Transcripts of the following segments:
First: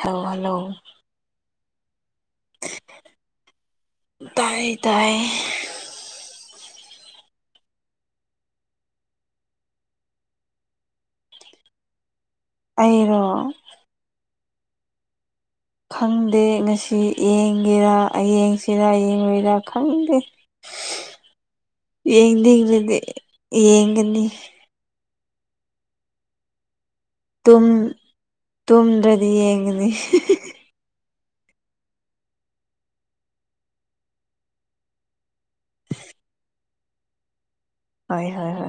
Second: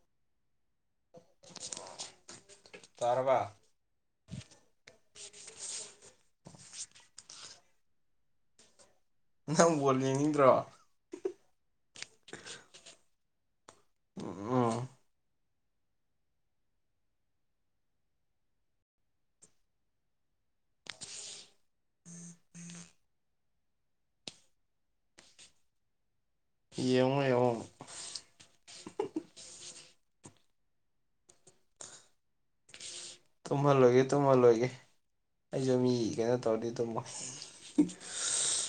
ꯍ ꯍꯂꯣ [unintelligible] ꯇꯥꯔꯕ ꯇꯥꯏ ꯇꯥꯏ ꯅꯪꯕꯨꯣꯜ ꯌꯦꯡꯅꯤꯡꯗ꯭ꯔꯣ ꯑꯩꯔꯣ ꯑ ꯈꯪꯗꯦ ꯉꯁꯤ ꯌꯦꯡꯒꯦꯔꯥ ꯌꯦ ꯌꯦꯡꯁꯤꯔꯥ ꯌꯦꯡꯉꯣꯏꯔꯥ ꯈꯪꯗꯦ ꯌꯦꯡꯗꯤꯗꯤ ꯌꯦꯡꯒꯅꯤ ꯌꯦꯡꯉꯣ ꯌꯦꯡꯉꯣ ꯇꯨꯝ ꯇꯨꯝꯗ꯭ꯔꯗꯤ ꯌꯦꯡꯒꯅꯤ ꯇꯨꯝꯍꯜꯂꯣꯏꯒꯦ ꯇꯨꯝꯍꯜꯂꯣꯏꯒꯦ ꯑꯩꯁꯨ ꯃꯤ ꯀꯦꯩꯅ ꯇꯧꯔꯗꯤ ꯇꯨꯝꯃꯣ ꯍꯣꯏ ꯍꯣꯏ ꯍ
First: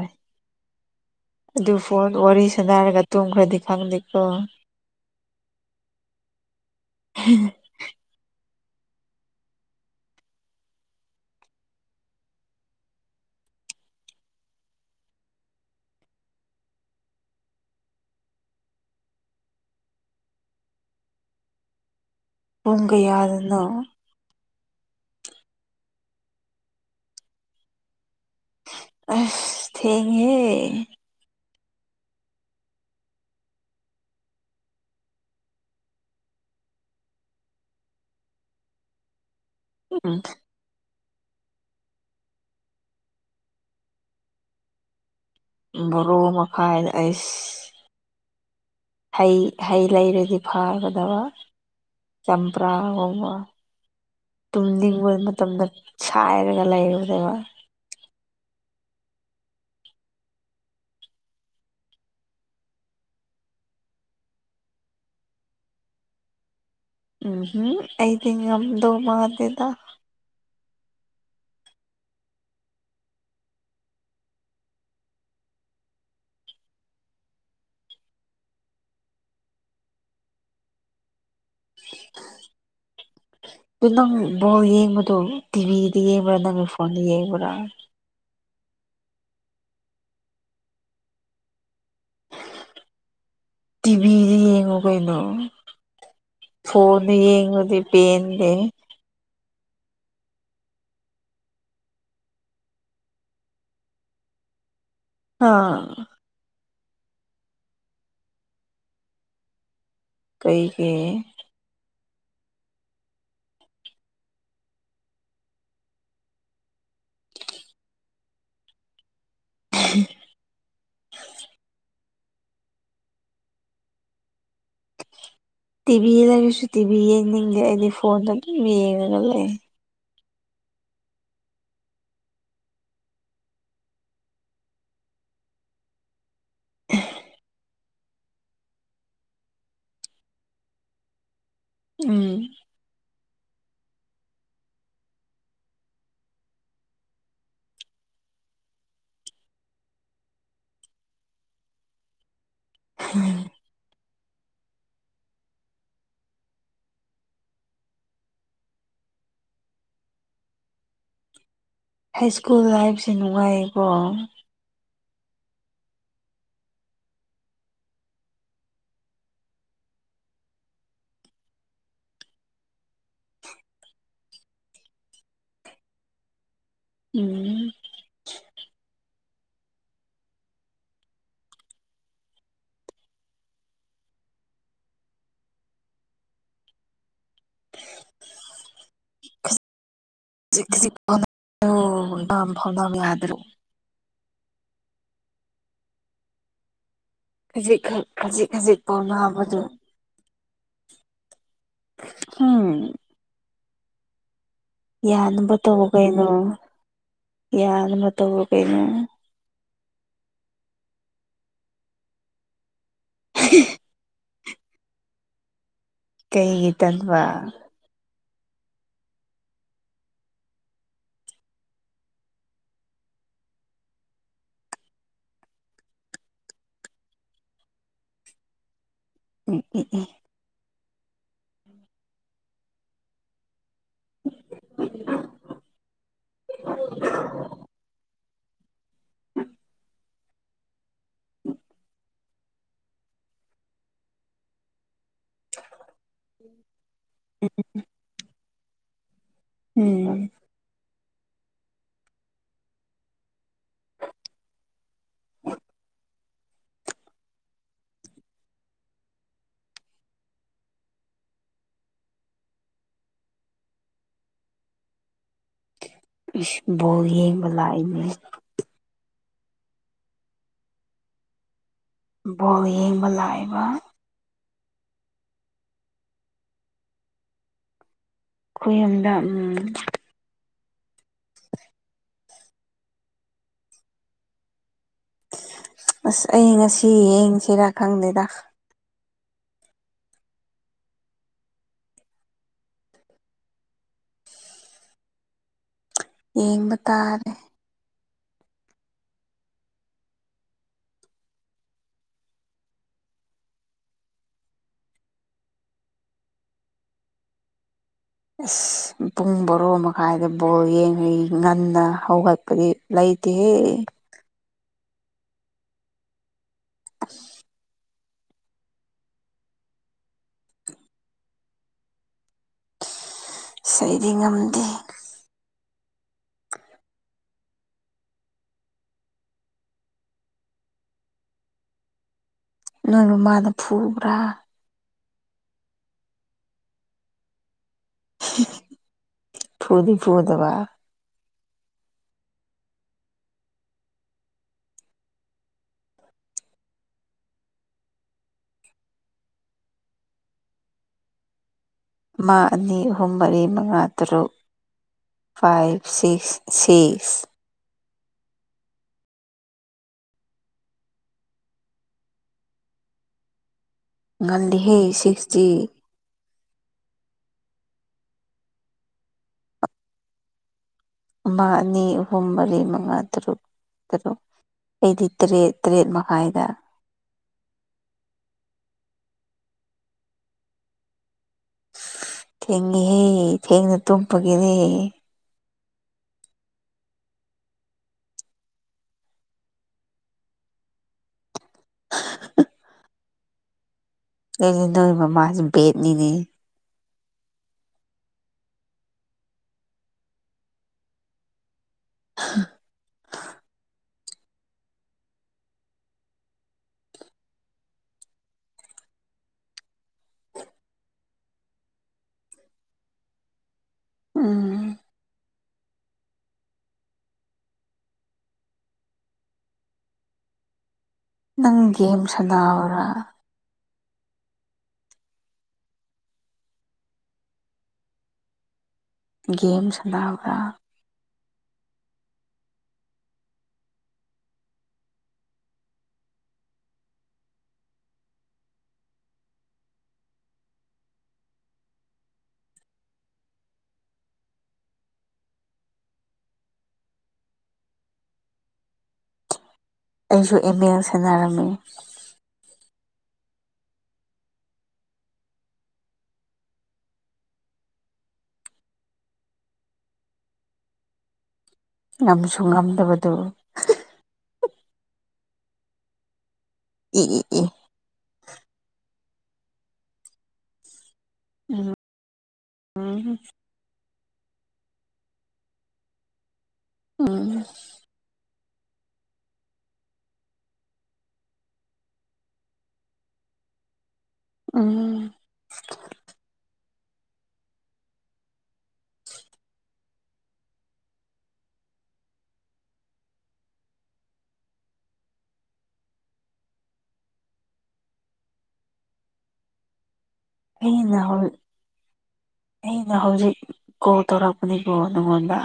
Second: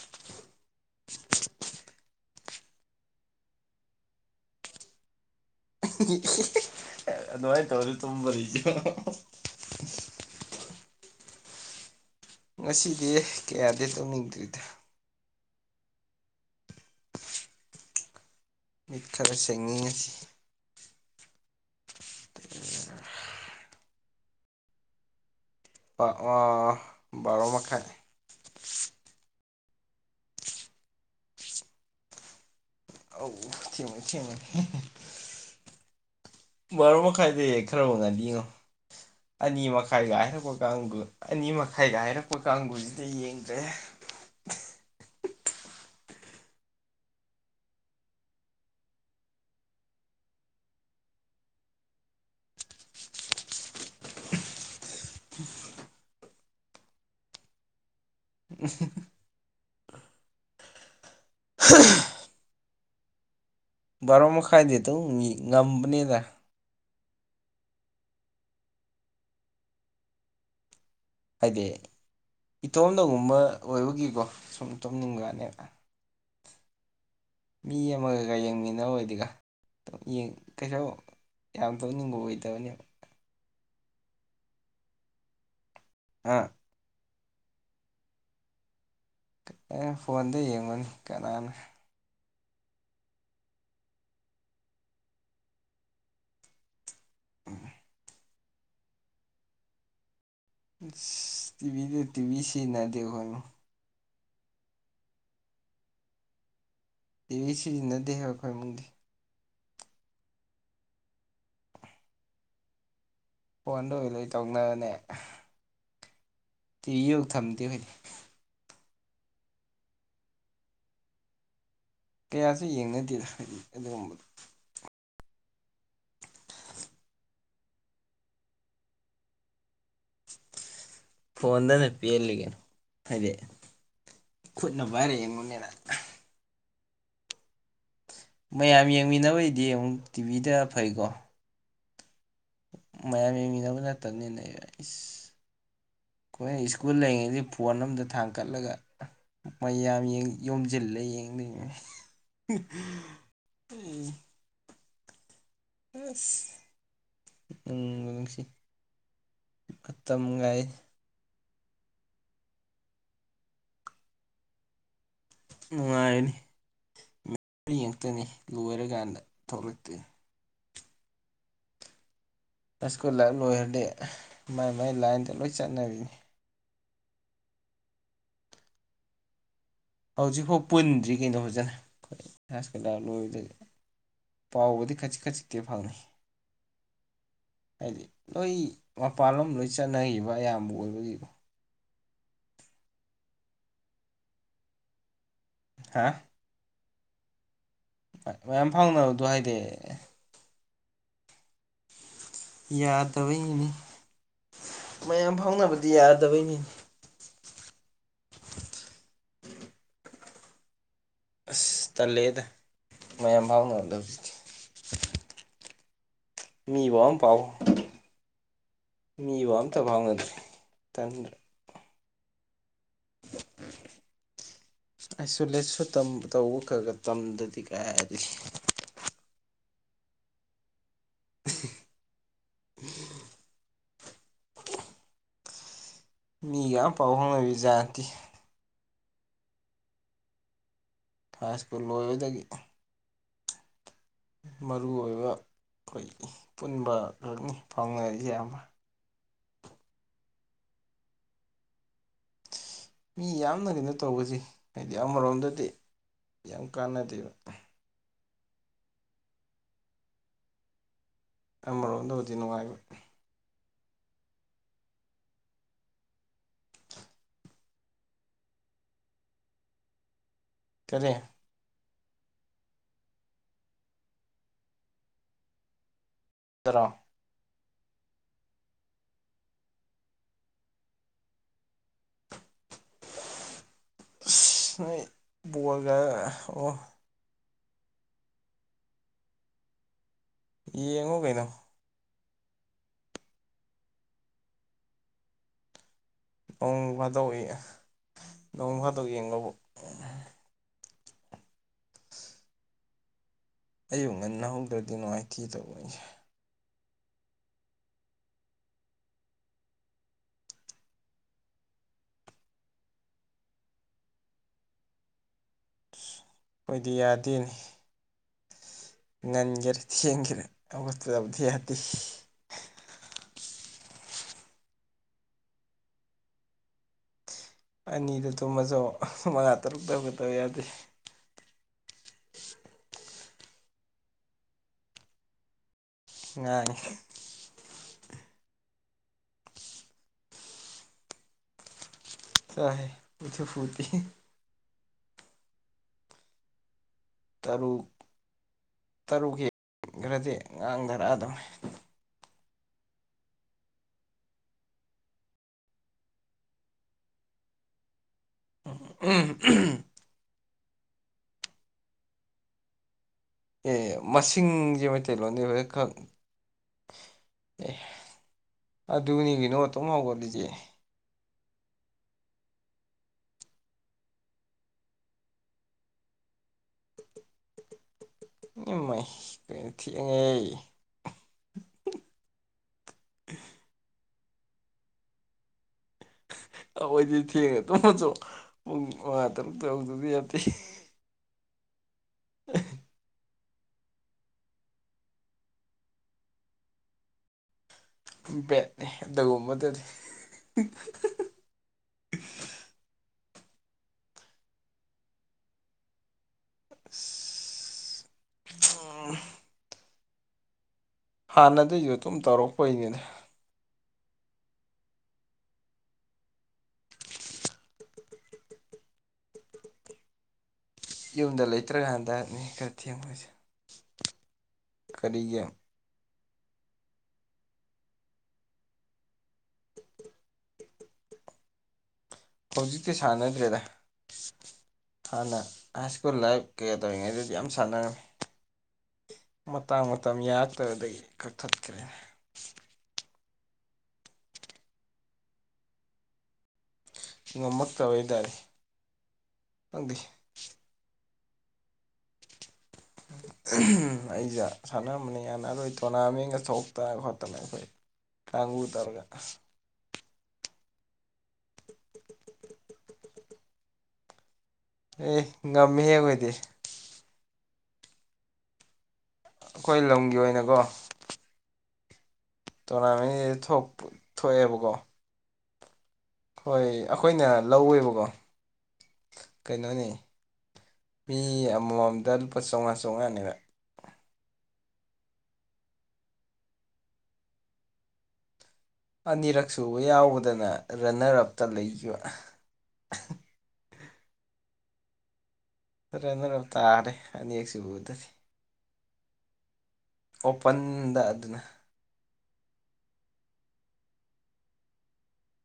ꯑꯗꯨ ꯐ ꯋꯥꯔꯤ ꯁꯥꯟꯅꯔꯒ ꯇꯨꯝꯈ꯭ꯔꯗꯤ ꯈꯪꯗꯦꯀꯣ ꯑꯗꯨꯃꯥꯏꯅ ꯇꯧꯅꯤ ꯇꯨꯝꯕꯔꯤꯁꯤ ꯉꯁꯤꯗꯤ ꯀꯌꯥꯗꯤ ꯇꯧꯅꯤꯡꯗꯣꯏꯗ ꯃꯤꯠ ꯈꯔ ꯁꯦꯡꯉꯤꯉꯁꯤ ꯄꯨꯡ ꯀ ꯌꯥꯗꯅ ꯔꯣ ꯃꯈ ꯃꯈꯥꯏ ꯑ ꯊꯦꯡꯉꯦ ꯑꯧ ꯊ ꯊꯃꯅꯤ ꯕꯥꯨ ꯃꯈꯥꯏꯗ ꯈꯔꯕꯨ ꯉꯥꯅꯤꯉꯣ ꯑꯅꯤ ꯃꯈꯥꯏꯒ ꯎꯝ ꯍꯥꯏꯔꯛꯄ ꯀꯥꯡꯗꯨ ꯑꯅꯤ ꯃꯈꯥꯏꯒ ꯍꯥꯏꯔꯛꯄ ꯀꯥꯡꯕꯨꯁꯤꯗ ꯌꯦꯡꯗ꯭ꯔꯦ ꯣꯔꯣ ꯃꯈꯐꯥꯏꯗ ꯑꯁ ꯍꯩ ꯍꯩ ꯂꯩꯔꯗꯤ ꯐꯥꯒꯗꯕ ꯆꯝꯄ꯭ꯔꯥ ꯋꯥꯉ ꯇꯨꯝꯅꯤꯡꯕ ꯃꯇꯝꯗ ꯁꯥꯏꯔꯒ ꯂꯩꯔꯨꯗꯦꯕ ꯍ ꯔ ꯃꯈ ꯈꯥꯏꯗꯦ ꯇꯨ ꯃꯤ ꯉꯝꯄꯅꯤꯗ ꯎꯝꯝ ꯑꯩꯗꯤ ꯉꯝꯗꯧ ꯃꯥꯗꯦꯗ ꯍꯥꯏꯗꯤ ꯏꯇꯣꯝꯗꯒꯨꯝꯕ ꯑꯣꯏꯕꯒꯤꯀꯣ ꯁꯨꯝ ꯏ ꯇꯣꯝꯅꯤꯡꯕꯅꯦꯕ ꯃꯤ ꯑꯃꯒꯩꯀꯥ ꯌꯦꯡꯃꯤꯟꯅꯔꯣꯏꯗꯤꯒ ꯌꯦ ꯀꯩꯁꯨ ꯌꯥꯝꯗꯕ ꯅꯤꯡꯉꯣ ꯑꯣꯏꯗꯕꯅꯦꯕ ꯑꯗꯨ ꯅꯪ ꯕꯣꯜ ꯌꯦꯡꯕꯗꯣ ꯇꯤꯚꯤꯗ ꯌꯦꯡꯕ꯭ꯔꯥ ꯑꯥ ꯅꯪꯒꯤ ꯐꯣꯟꯗ ꯌꯦꯡꯕ꯭ꯔꯥ ꯑꯦ ꯐꯣꯟꯗ ꯌꯦꯡꯉꯨꯅꯤ ꯀꯅꯥꯅ ꯇꯤꯚꯤꯗ ꯌꯦꯡꯉꯣ ꯀꯩꯅꯣ ꯐꯣꯟꯗ ꯌꯦꯡꯂꯗꯤ ꯄꯦꯟꯗꯦ ꯇꯤꯚꯤꯗ ꯇꯤꯚꯤ ꯁꯤꯟꯅꯗꯦ [unintelligible] ꯍꯥ ꯇꯤꯚꯤ ꯁꯤꯖꯤꯟꯅꯗꯦ ꯍꯥꯏꯕ ꯑꯩꯈꯣꯏ ꯏꯃꯨꯡꯗꯤ ꯀꯩꯒꯤ ꯐꯣꯟꯗ ꯑꯣꯏ ꯂꯣꯏ ꯇꯧꯅꯕꯅꯦ ꯇꯤꯚꯤ ꯌꯨꯝ ꯊꯝꯗꯦ ꯑꯩꯈꯣꯏꯗꯤ ꯎ ꯀꯌꯥꯁꯨ ꯌꯦꯡꯅꯗꯦꯗ ꯍꯥꯏꯗꯤ ꯑꯗꯨꯒꯨꯝꯕꯗꯣ ꯇꯤꯚꯤ ꯂꯩꯔꯁꯨ ꯇꯤꯚꯤ ꯌꯦꯡꯅꯤꯡꯗꯦ ꯑꯩꯗꯤ ꯐꯣꯟꯗ ꯑꯗꯨꯝ ꯌꯦꯡꯉꯒ ꯂꯩ ꯐꯣꯟꯗꯅ ꯄꯦꯜꯂꯤꯅꯦ ꯍꯥꯏꯗꯤ ꯈꯨꯠꯅ ꯄꯥꯏꯔ ꯌꯦꯡꯉꯨꯅꯦꯅ ꯃꯌꯥꯝ ꯌꯦꯡꯃꯤꯟꯅꯕꯩꯗꯤ ꯑꯃꯨꯛ ꯇꯤꯚꯤꯗ ꯐꯩꯀꯣ ꯎꯝ ꯃꯌꯥꯝ ꯌꯦꯡꯃꯤꯟꯅꯕ ꯅꯠꯇꯕꯅꯤꯅ ꯑꯩ ꯏꯁ [inaudible] ꯑꯩꯈꯣꯏꯅ ꯁ꯭ꯀꯨꯜ ꯂꯩꯔꯤꯉꯩꯗꯗꯤ ꯐꯣꯟ ꯑꯝꯗ ꯊꯥꯡꯀꯠꯂꯒ ꯃꯌꯥꯝ ꯌꯣꯝꯖꯤꯜꯂ ꯌꯦꯡꯉꯤ ꯑ [unintelligible] ꯎꯝ ꯎꯝ ꯎꯝꯁꯤ [unintelligible] ꯑꯠꯇ ꯃꯒꯥꯏ [unintelligible] ꯍꯥꯏ ꯁ꯭ꯀꯨꯜ ꯂꯥꯏꯐꯁꯦ ꯅꯨꯡꯉꯥꯏꯌꯦꯀꯣ ꯅꯨꯡꯉꯥꯏꯅꯤ ꯃ ꯌꯦꯛꯇꯅꯤ ꯂꯣꯏꯔꯀꯥꯟꯗ ꯊꯣꯛ [unintelligible] ꯂꯛꯇꯦ ꯍꯥꯏ ꯁ꯭ꯀꯨꯜ ꯂꯥꯏꯐ ꯂꯣꯏꯔꯗꯤ ꯃꯥꯏ ꯃꯥꯏ ꯂꯥꯏꯟꯗ ꯂꯣꯏ ꯆꯠꯅꯔꯅꯤ ꯎꯝ ꯍꯧꯖꯤꯛꯐꯥꯎ ꯄꯨꯟꯗ꯭ꯔꯤ ꯀꯩꯅꯣ ꯐꯖꯅ ꯍꯥꯏ ꯁ꯭ꯀꯨꯜ ꯂꯥꯏꯐ ꯂꯣꯏꯕꯗꯒꯤ ꯄꯥꯎꯕꯨꯗꯤ ꯈꯖꯤꯛ ꯈꯖꯤꯛꯇꯤ ꯐꯥꯎꯅꯩ ꯍꯥꯏꯗꯤ ꯂꯣꯏ ꯃꯄꯥꯟꯂꯣꯝ ꯂꯣꯏ ꯆꯠꯅꯈꯤꯕ ꯑꯌꯥꯝꯕ ꯑꯣꯏꯕꯨꯗꯤ ꯝ ꯐꯥꯎꯗ ꯌꯥꯗ꯭ꯔꯣ [unintelligible] ꯍꯥ ꯈꯖꯤꯛꯈꯛ ꯈꯖꯤꯛ ꯃꯌꯥꯝ ꯈꯖꯤꯛ ꯐꯥꯎꯅꯕꯗꯣ ꯍꯥꯏꯗꯤ ꯐꯥꯎꯅꯕꯗꯨ ꯌꯥꯗꯕꯩꯅꯤꯅꯦ ꯃꯌꯥꯝ ꯌꯥꯅꯕ ꯇꯧꯔꯣ ꯐꯥꯎꯅꯕꯗꯤ ꯀꯩꯅꯣ ꯌꯥꯗꯕꯩꯅꯤꯅꯦ ꯌꯥꯅꯕ ꯇꯧꯔꯣ ꯀꯩꯅꯣ ꯑꯁ ꯇꯜꯂꯦꯗ ꯃꯌꯥꯝ ꯐꯥꯎꯅꯗꯧꯁꯦ ꯀꯩꯒꯤ ꯇꯟꯕꯥ ꯃꯤꯕꯨ ꯑꯝꯇ ꯐꯥꯎꯅꯗ꯭ꯔꯤ ꯇꯟ꯭ꯗ꯭ꯔꯥ ꯑꯥꯏꯁꯣꯂꯦꯠꯁꯨ ꯇꯧꯕ ꯈꯒꯥ ꯇꯝꯗꯔꯗꯤ ꯀꯥꯏꯗꯒꯤ ꯎꯝ ꯎꯝ ꯎꯝ [inaudible] ꯃꯤꯒ ꯌꯥꯝ ꯄꯥꯎ ꯐꯥꯎꯅꯔꯤ ꯖꯥꯇꯤ ꯎꯝ ꯐꯖꯄꯨ ꯂꯣꯏꯕꯗꯒꯤ [unintelligible] ꯃꯔꯨ ꯑꯣꯏꯕ ꯑꯩꯈꯣꯏ ꯄꯨꯟꯕ ꯈꯛꯅꯤ ꯐꯥꯎꯅꯔꯤꯁꯦ ꯑꯃ ꯎꯝ ꯃꯤ ꯌꯥꯝꯅ ꯀꯩꯅꯣ ꯇꯧꯕꯁꯤ ꯍꯥꯏꯗꯤ ꯑꯃꯔꯣꯝꯗꯗꯤ ꯌꯥꯝ ꯀꯥꯟꯅꯗꯦꯕ ꯑꯃꯔꯣꯝꯗꯕꯨꯗꯤ ꯅꯨꯡꯉꯥꯏꯕ ꯏꯁ ꯕꯣꯜ ꯌꯦꯡꯕ ꯂꯛꯏꯅꯤ ꯀꯔꯦ ꯕꯣꯜ ꯌꯦꯡꯕ ꯂꯥꯛꯏꯕ ꯇꯔꯥ [unintelligible] ꯈꯣꯢꯌꯨꯝꯗ ꯎꯝ ꯅꯣꯏ ꯕꯣꯜꯒ ꯑꯣ ꯍꯦꯔꯥ ꯈꯪꯗꯦꯗ ꯌꯦꯡꯉꯣ ꯀꯩꯅꯣ ꯌꯦꯡꯕ ꯅꯣꯡ ꯇꯥꯔꯦ ꯐꯥꯗꯣꯛꯏ ꯅꯣꯡ ꯐꯥꯗꯣꯛ ꯌꯦꯡꯕꯕꯨ ꯑꯨꯛ ꯉꯟꯅꯍꯧꯗ꯭ꯔꯗꯤ ꯅꯨꯡꯉꯥꯏꯇꯦ ꯇꯧꯕꯅꯦ ꯑꯁ ꯄꯨꯡ ꯕꯣꯔꯣ ꯃꯈꯥꯏꯗ ꯕꯣꯜ ꯌꯦꯡꯉꯩ ꯉꯟꯅ ꯍꯧꯒꯠꯄꯗꯤ ꯂꯩ ꯇꯦ ꯈꯣꯏꯗꯤ ꯌꯥꯗꯦꯅꯦ ꯉꯟꯒꯦꯔ ꯊꯦꯡꯒꯦꯔ ꯍꯧꯒꯠꯇꯕꯗꯤ ꯌꯥꯗꯦ ꯁꯤꯗꯤ ꯉꯝꯗꯦ ꯑꯅꯤꯗ ꯇꯨꯝꯃꯁꯨ ꯃꯉꯥ ꯇꯔꯨꯛ ꯇꯧꯒꯗꯕ ꯌꯥꯗꯦ ꯅꯣꯏꯕꯨ ꯃꯥꯗ ꯐꯨꯕ꯭ꯔꯥ ꯉꯥꯡꯅꯤ ꯐꯨꯗꯤ ꯐꯨꯗꯕ ꯆꯂꯣꯍꯦ ꯐꯨꯗꯤ ꯐꯨꯗꯧ ꯇꯔꯨꯛ ꯇꯔꯨꯛ ꯍꯈ꯭ꯔꯗꯤ ꯉꯥꯡꯊꯔꯛꯑꯗꯧꯅꯦ ꯑꯃ ꯑꯅꯤ ꯑꯍꯨꯝ ꯃꯔꯤ ꯃꯉꯥ ꯇꯔꯨꯛ ꯐꯥꯏꯞ ꯁꯤꯛꯁ ꯁꯤꯁ ꯎꯝ ꯑꯦ ꯉꯜꯂꯤꯍꯦ ꯃꯁꯤꯡꯁꯦ ꯃꯩꯇꯩꯂꯣꯟꯗꯤ ꯁꯤꯛꯁꯇꯤ ꯍꯧꯖꯤꯛ ꯈꯛ ꯑꯦ ꯑꯗꯨꯅꯤ ꯀꯩꯅꯣ ꯇꯨꯍꯧꯥꯎꯒꯠꯂꯤꯁꯦ ꯑꯃ ꯑꯅꯤ ꯑꯍꯨꯝ ꯃꯔꯤ ꯃꯉꯥ ꯇꯔꯨꯛ ꯇꯔꯨꯛ ꯑꯩꯗꯤ ꯇꯔꯦꯠ ꯇꯔꯦꯠ ꯃꯈꯥꯏꯗ ꯏꯃꯩꯏ ꯀꯩꯅꯣ ꯊꯦꯡꯉꯦꯍꯦ ꯊꯦꯡꯉꯦꯍꯦ ꯊꯦꯡꯅ ꯇꯨꯝꯄꯒꯤꯅꯤ [inaudible] ꯑꯩꯈꯣꯏꯗꯤ ꯊꯦꯡꯅ ꯇꯨꯝꯃꯁꯨ ꯄꯨꯡ ꯃꯉꯥ ꯇꯔꯨꯛ ꯍꯧꯗꯕ ꯌꯥꯗꯦ [inaudible] ꯑꯩꯅ ꯅꯣꯏ ꯃꯃꯥꯁꯦ ꯕꯦꯠꯅꯤꯅꯦ ꯕꯦꯠꯅꯤ ꯑꯗꯨꯒꯨꯝꯕꯗꯨꯗꯤ [inaudible] ꯑꯣ [unintelligible] ꯍꯥꯟꯅꯗꯒꯤꯁꯨ ꯑꯗꯨꯝ ꯇꯧꯔꯛꯄꯩꯅꯤꯅꯦ ꯎꯝ ꯌꯨꯝꯗ ꯅꯪ ꯒꯦꯝ ꯂꯩꯇ꯭ꯔꯀꯥꯟꯗꯅꯦ ꯈꯔ ꯁꯥꯟꯅꯕ꯭ꯔꯥ ꯊꯦꯡꯅꯣꯏꯁꯦ ꯀꯔꯤꯒꯤꯅꯣ ꯒꯦꯝ ꯁꯥꯅꯕ꯭ꯔ ꯍꯧꯖꯤꯛꯇꯤ ꯁꯥꯟꯅꯗ꯭ꯔꯦꯗ ꯍꯥꯟꯅ ꯍꯥꯏ ꯁ꯭ꯀꯨꯜ ꯂꯥꯏꯞ ꯀꯌꯥ ꯇꯧꯔꯤꯉꯩꯗꯗꯤ ꯌꯥꯝ ꯁꯥꯟꯅꯔꯝꯃꯤ ꯃꯇꯥꯡ ꯃꯇꯝ ꯌꯥꯔꯛꯇꯕꯗꯒꯤ ꯀꯛꯊꯠꯈ꯭ꯔꯦ ꯉꯝꯃꯛꯇꯕ ꯍꯥꯏꯇꯥꯔꯦ ꯈꯪꯗꯦ ꯑꯩꯁꯨ ꯏꯃꯦꯜ ꯁꯦꯟꯅꯔꯝꯃꯤ ꯑꯩꯁꯦ ꯁꯥꯟꯅꯔꯝꯕꯅꯤ ꯀꯅ ꯑꯗꯨ ꯇꯣꯔꯅꯥꯃꯦꯟꯒ ꯊꯣꯛꯇꯅ ꯈꯣꯠꯇꯅ ꯑꯩꯈꯣꯏ ꯇꯪꯉꯨ ꯇꯧꯔꯒ ꯉꯝꯁꯨ ꯉꯝꯗꯕꯗꯨ ꯑꯦ ꯉꯝꯃꯦꯍꯦ ꯑꯩ ꯈꯣꯏꯗꯤ [inaudible] ꯑꯩꯈꯣꯏ ꯂꯝꯒꯤ ꯑꯣꯏꯅꯀꯣ ꯎꯝ ꯇꯣꯔꯅꯥꯃꯦꯟꯁꯤ ꯊꯣꯛꯑꯦꯕꯀꯣ ꯍꯣꯏ ꯑꯩꯈꯣꯏꯅ ꯎꯝ ꯂꯧꯋꯦꯕꯀꯣ ꯀꯩꯅꯣꯅꯦ ꯃꯤ ꯑꯃꯃꯝꯗ ꯂꯨꯄꯥ ꯆꯥꯝꯃꯉꯥ ꯆꯥꯝꯃꯉꯥꯅꯦꯕ ꯎꯝ ꯑꯅꯤꯔꯛ ꯁꯨꯕ ꯌꯥꯎꯕꯗꯅ ꯔꯟꯅꯔ ꯑꯞꯇ ꯂꯩꯈꯤꯕ ꯔꯅꯔ ꯇꯥꯔꯦ ꯑꯅꯤꯌꯦꯛꯁꯤ ꯎꯗꯗꯤꯦ ꯑꯩꯅ ꯑꯣꯄꯟꯗ ꯍꯧ ꯑꯗꯨꯅ ꯑꯩꯅ ꯍꯧꯖꯤꯛ ꯀꯣ ꯇꯣꯔꯥꯄꯅꯤꯕ ꯅꯉꯣꯟꯗ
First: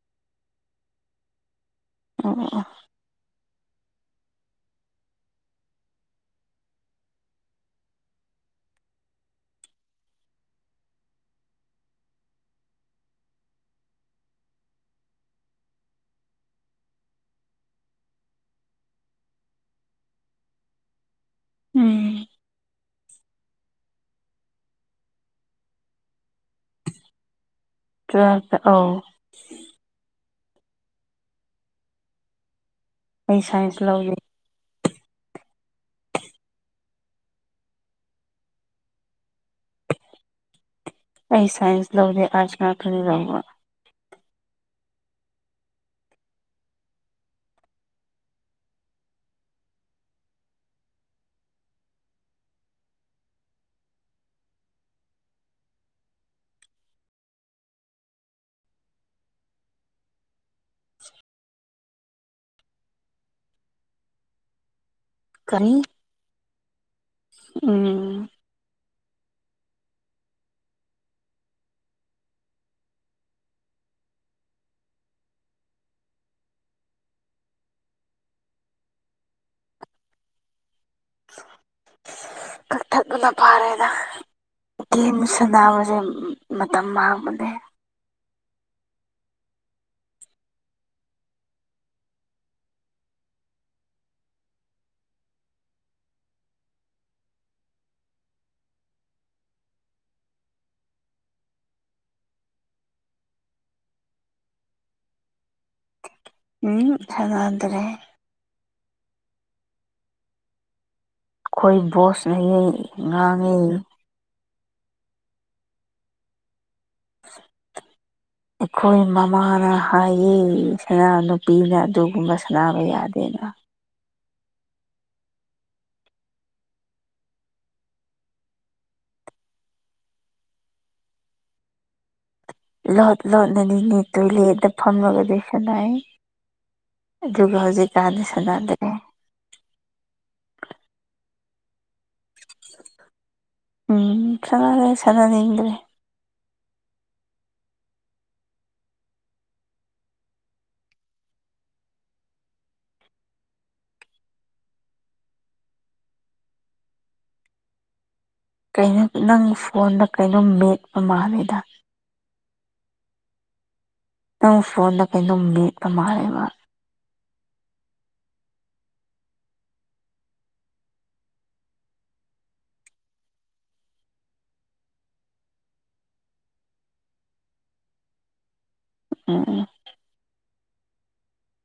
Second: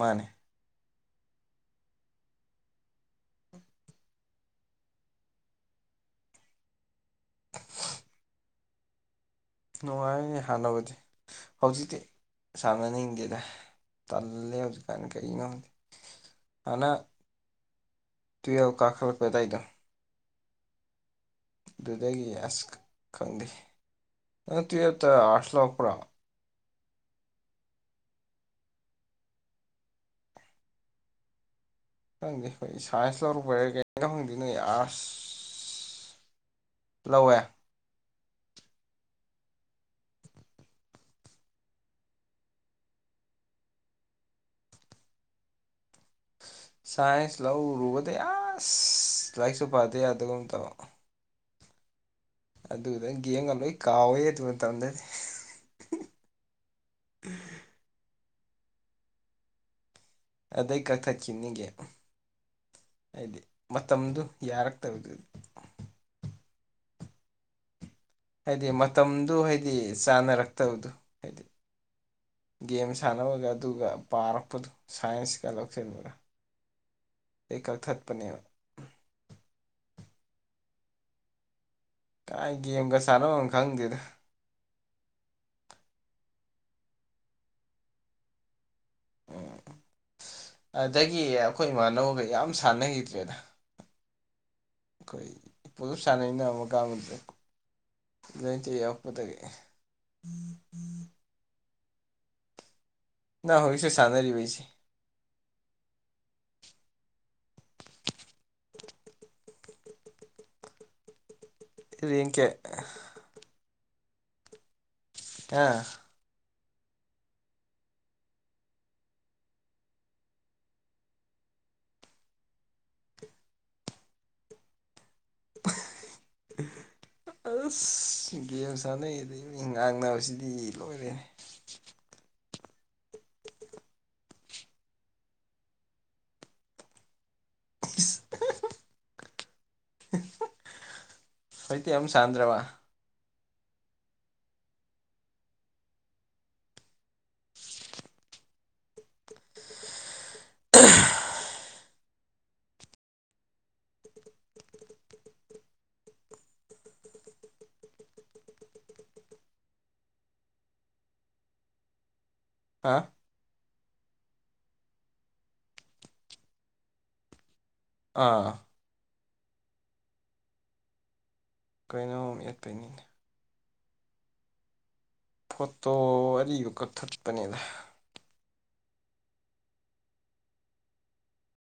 ꯃꯥꯅꯦ ꯑꯣ ꯅꯨꯡꯉꯥꯏꯅꯦ ꯍꯥꯟꯅꯕꯗꯤ ꯍꯧꯖꯤꯛꯇꯤ ꯁꯥꯟꯅꯅꯤꯡꯗꯦꯗ ꯇꯜꯂꯦ ꯍꯧꯖꯤꯛꯀꯥꯟ ꯀꯅꯣꯗꯦ ꯍꯅ ꯇꯨ ꯀꯥꯈꯂꯄ ꯇꯥꯏꯗ ꯎꯝ ꯑꯗꯨꯗꯒꯤ ꯑꯁ ꯈꯪꯗꯦ ꯅꯪ ꯇꯠꯇ ꯑꯁ ꯂꯄ꯭ꯔꯥ ꯇꯦ ꯑ ꯈꯪꯗꯦ ꯑꯩꯈꯣꯏ ꯁꯥꯏꯟꯁ ꯑꯩ ꯂꯧꯔꯛꯄꯔ ꯁꯥꯏꯟꯁ ꯀꯩꯅꯣ ꯂꯧꯗꯦ ꯈꯪꯗꯦ ꯅꯣꯏ ꯑꯥꯠ ꯂꯧꯧꯋꯦ ꯑꯩ ꯁꯥꯏꯟꯁ ꯂꯧꯗꯦ ꯑꯥꯔꯆꯅꯥ ꯈꯔꯤ ꯂꯎꯕ ꯁꯥꯏꯟꯁ ꯂꯧꯔꯨꯕꯗ ꯑꯁ ꯂꯥꯏꯔꯤꯛꯁꯨ ꯐꯗ ꯌꯥꯗꯨꯝ ꯇꯕ ꯑꯗꯨꯗꯪ ꯌꯦꯡꯒ ꯂꯣꯏ ꯀꯥꯎꯋꯦ ꯑꯗꯨ ꯃꯇꯝꯗꯗꯤ [unintelligible] ꯑꯗꯩ ꯀꯛꯊꯠꯈꯤꯕꯅꯤꯒꯦ ꯍꯥꯏꯗꯤ ꯃꯇꯝꯗꯨ ꯌꯥꯔꯛꯇꯕꯗꯨꯗꯤ ꯀꯔꯤ ꯎꯝ ꯍꯥꯏꯗꯤ ꯃꯇꯝꯗꯨ ꯍꯥꯏꯗꯤ ꯆꯥꯅꯔꯛꯇꯕꯗꯣ ꯍꯥꯏꯗꯤ ꯒꯦꯝ ꯁꯥꯟꯅꯕꯒ ꯑꯗꯨꯒ ꯄꯥꯔꯛꯄꯗꯨ ꯁꯥꯏꯟꯁꯀ ꯂꯧꯁꯤꯟꯕꯒ ꯑꯩ ꯀꯛꯊꯠꯄꯅꯦꯕ ꯀꯥꯏ ꯒꯦꯝꯒ ꯀꯛꯊꯛ ꯑ ꯁꯥꯟꯅꯕꯝ ꯄꯔꯗ ꯈꯪꯗꯦꯗ ꯀꯦꯝ ꯁꯥꯟꯅꯥꯕꯁꯦ ꯃꯇꯝ ꯃꯥꯡꯕꯅꯦ ꯎꯝ [unintelligible] ꯑꯗꯒꯤ ꯑꯩꯈꯣꯏ ꯏꯃꯥꯟꯅꯕꯅꯕꯒ ꯌꯥꯝ ꯁꯥꯟꯅꯈꯤꯗ꯭ꯔꯦꯗ ꯑꯩꯈꯣꯏ ꯄꯣꯂꯞ ꯁꯥꯟꯅꯩꯅ ꯑꯃꯨꯛꯀꯗꯦ ꯂꯣꯏꯇ ꯌꯄꯗꯒꯤ ꯍꯧꯣꯏꯁ ꯁꯥꯟꯅꯔꯤꯕꯩꯁꯤ ꯎꯝ ꯆꯉꯗ꯭ꯔꯦ ꯑꯩꯈꯣꯏ ꯔꯦꯡ ꯀꯌꯥ ꯕꯣꯁꯅꯩ ꯉꯥꯡꯉꯤ ꯑ [unintelligible] ꯑꯩꯈꯣꯏ ꯃꯃꯥꯅ ꯍꯥꯏꯌꯦ ꯁꯅꯥ ꯅꯨꯄꯤꯅ ꯑꯗꯨꯒꯨꯝꯕ ꯁꯅꯥꯅꯕ ꯌꯥꯗꯦꯅ [unintelligible] ꯑꯁ ꯒꯦꯝ ꯁꯥꯟꯅꯩꯌꯦꯗꯒꯤꯩ ꯃꯤ ꯉꯥꯡꯅꯕꯁꯤꯗꯤ ꯂꯣꯏꯔꯦꯅꯦ [unintelligible] ꯂꯣꯠ ꯂꯣꯠꯅꯅꯤꯅꯦ ꯇꯣꯏꯂꯦꯠꯇ ꯐꯝꯃꯒꯗꯤ ꯁꯅꯏ ꯑꯗꯨꯒ ꯍꯧꯖꯤꯛꯀꯥꯟꯗꯤ ꯁꯥꯟꯅꯗꯦ ꯐꯣꯏꯗꯤ ꯑ ꯁꯥꯗ꯭ꯔꯕꯥ ꯎꯝ ꯆꯉꯒꯦ ꯆꯉꯅꯤ ꯏꯗ꯭ꯔꯦ [unintelligible] ꯀꯩꯅꯣ ꯅꯪ ꯐꯣꯟꯗ ꯀꯩꯅꯣꯝ ꯃꯦꯠꯄ ꯃꯥꯜꯂꯦꯗ ꯍꯥ ꯅꯪ ꯐꯣꯟꯗ ꯀꯩꯗꯝ ꯃꯦꯠꯄ ꯃꯥꯜꯂꯦꯕ ꯑꯥ ꯀ ꯅꯣ ꯏꯠꯀꯅꯤ ꯐꯣꯇꯣ ꯑꯔꯤꯕꯗꯨ ꯀꯛꯊꯠꯄꯅꯤꯗ ꯑ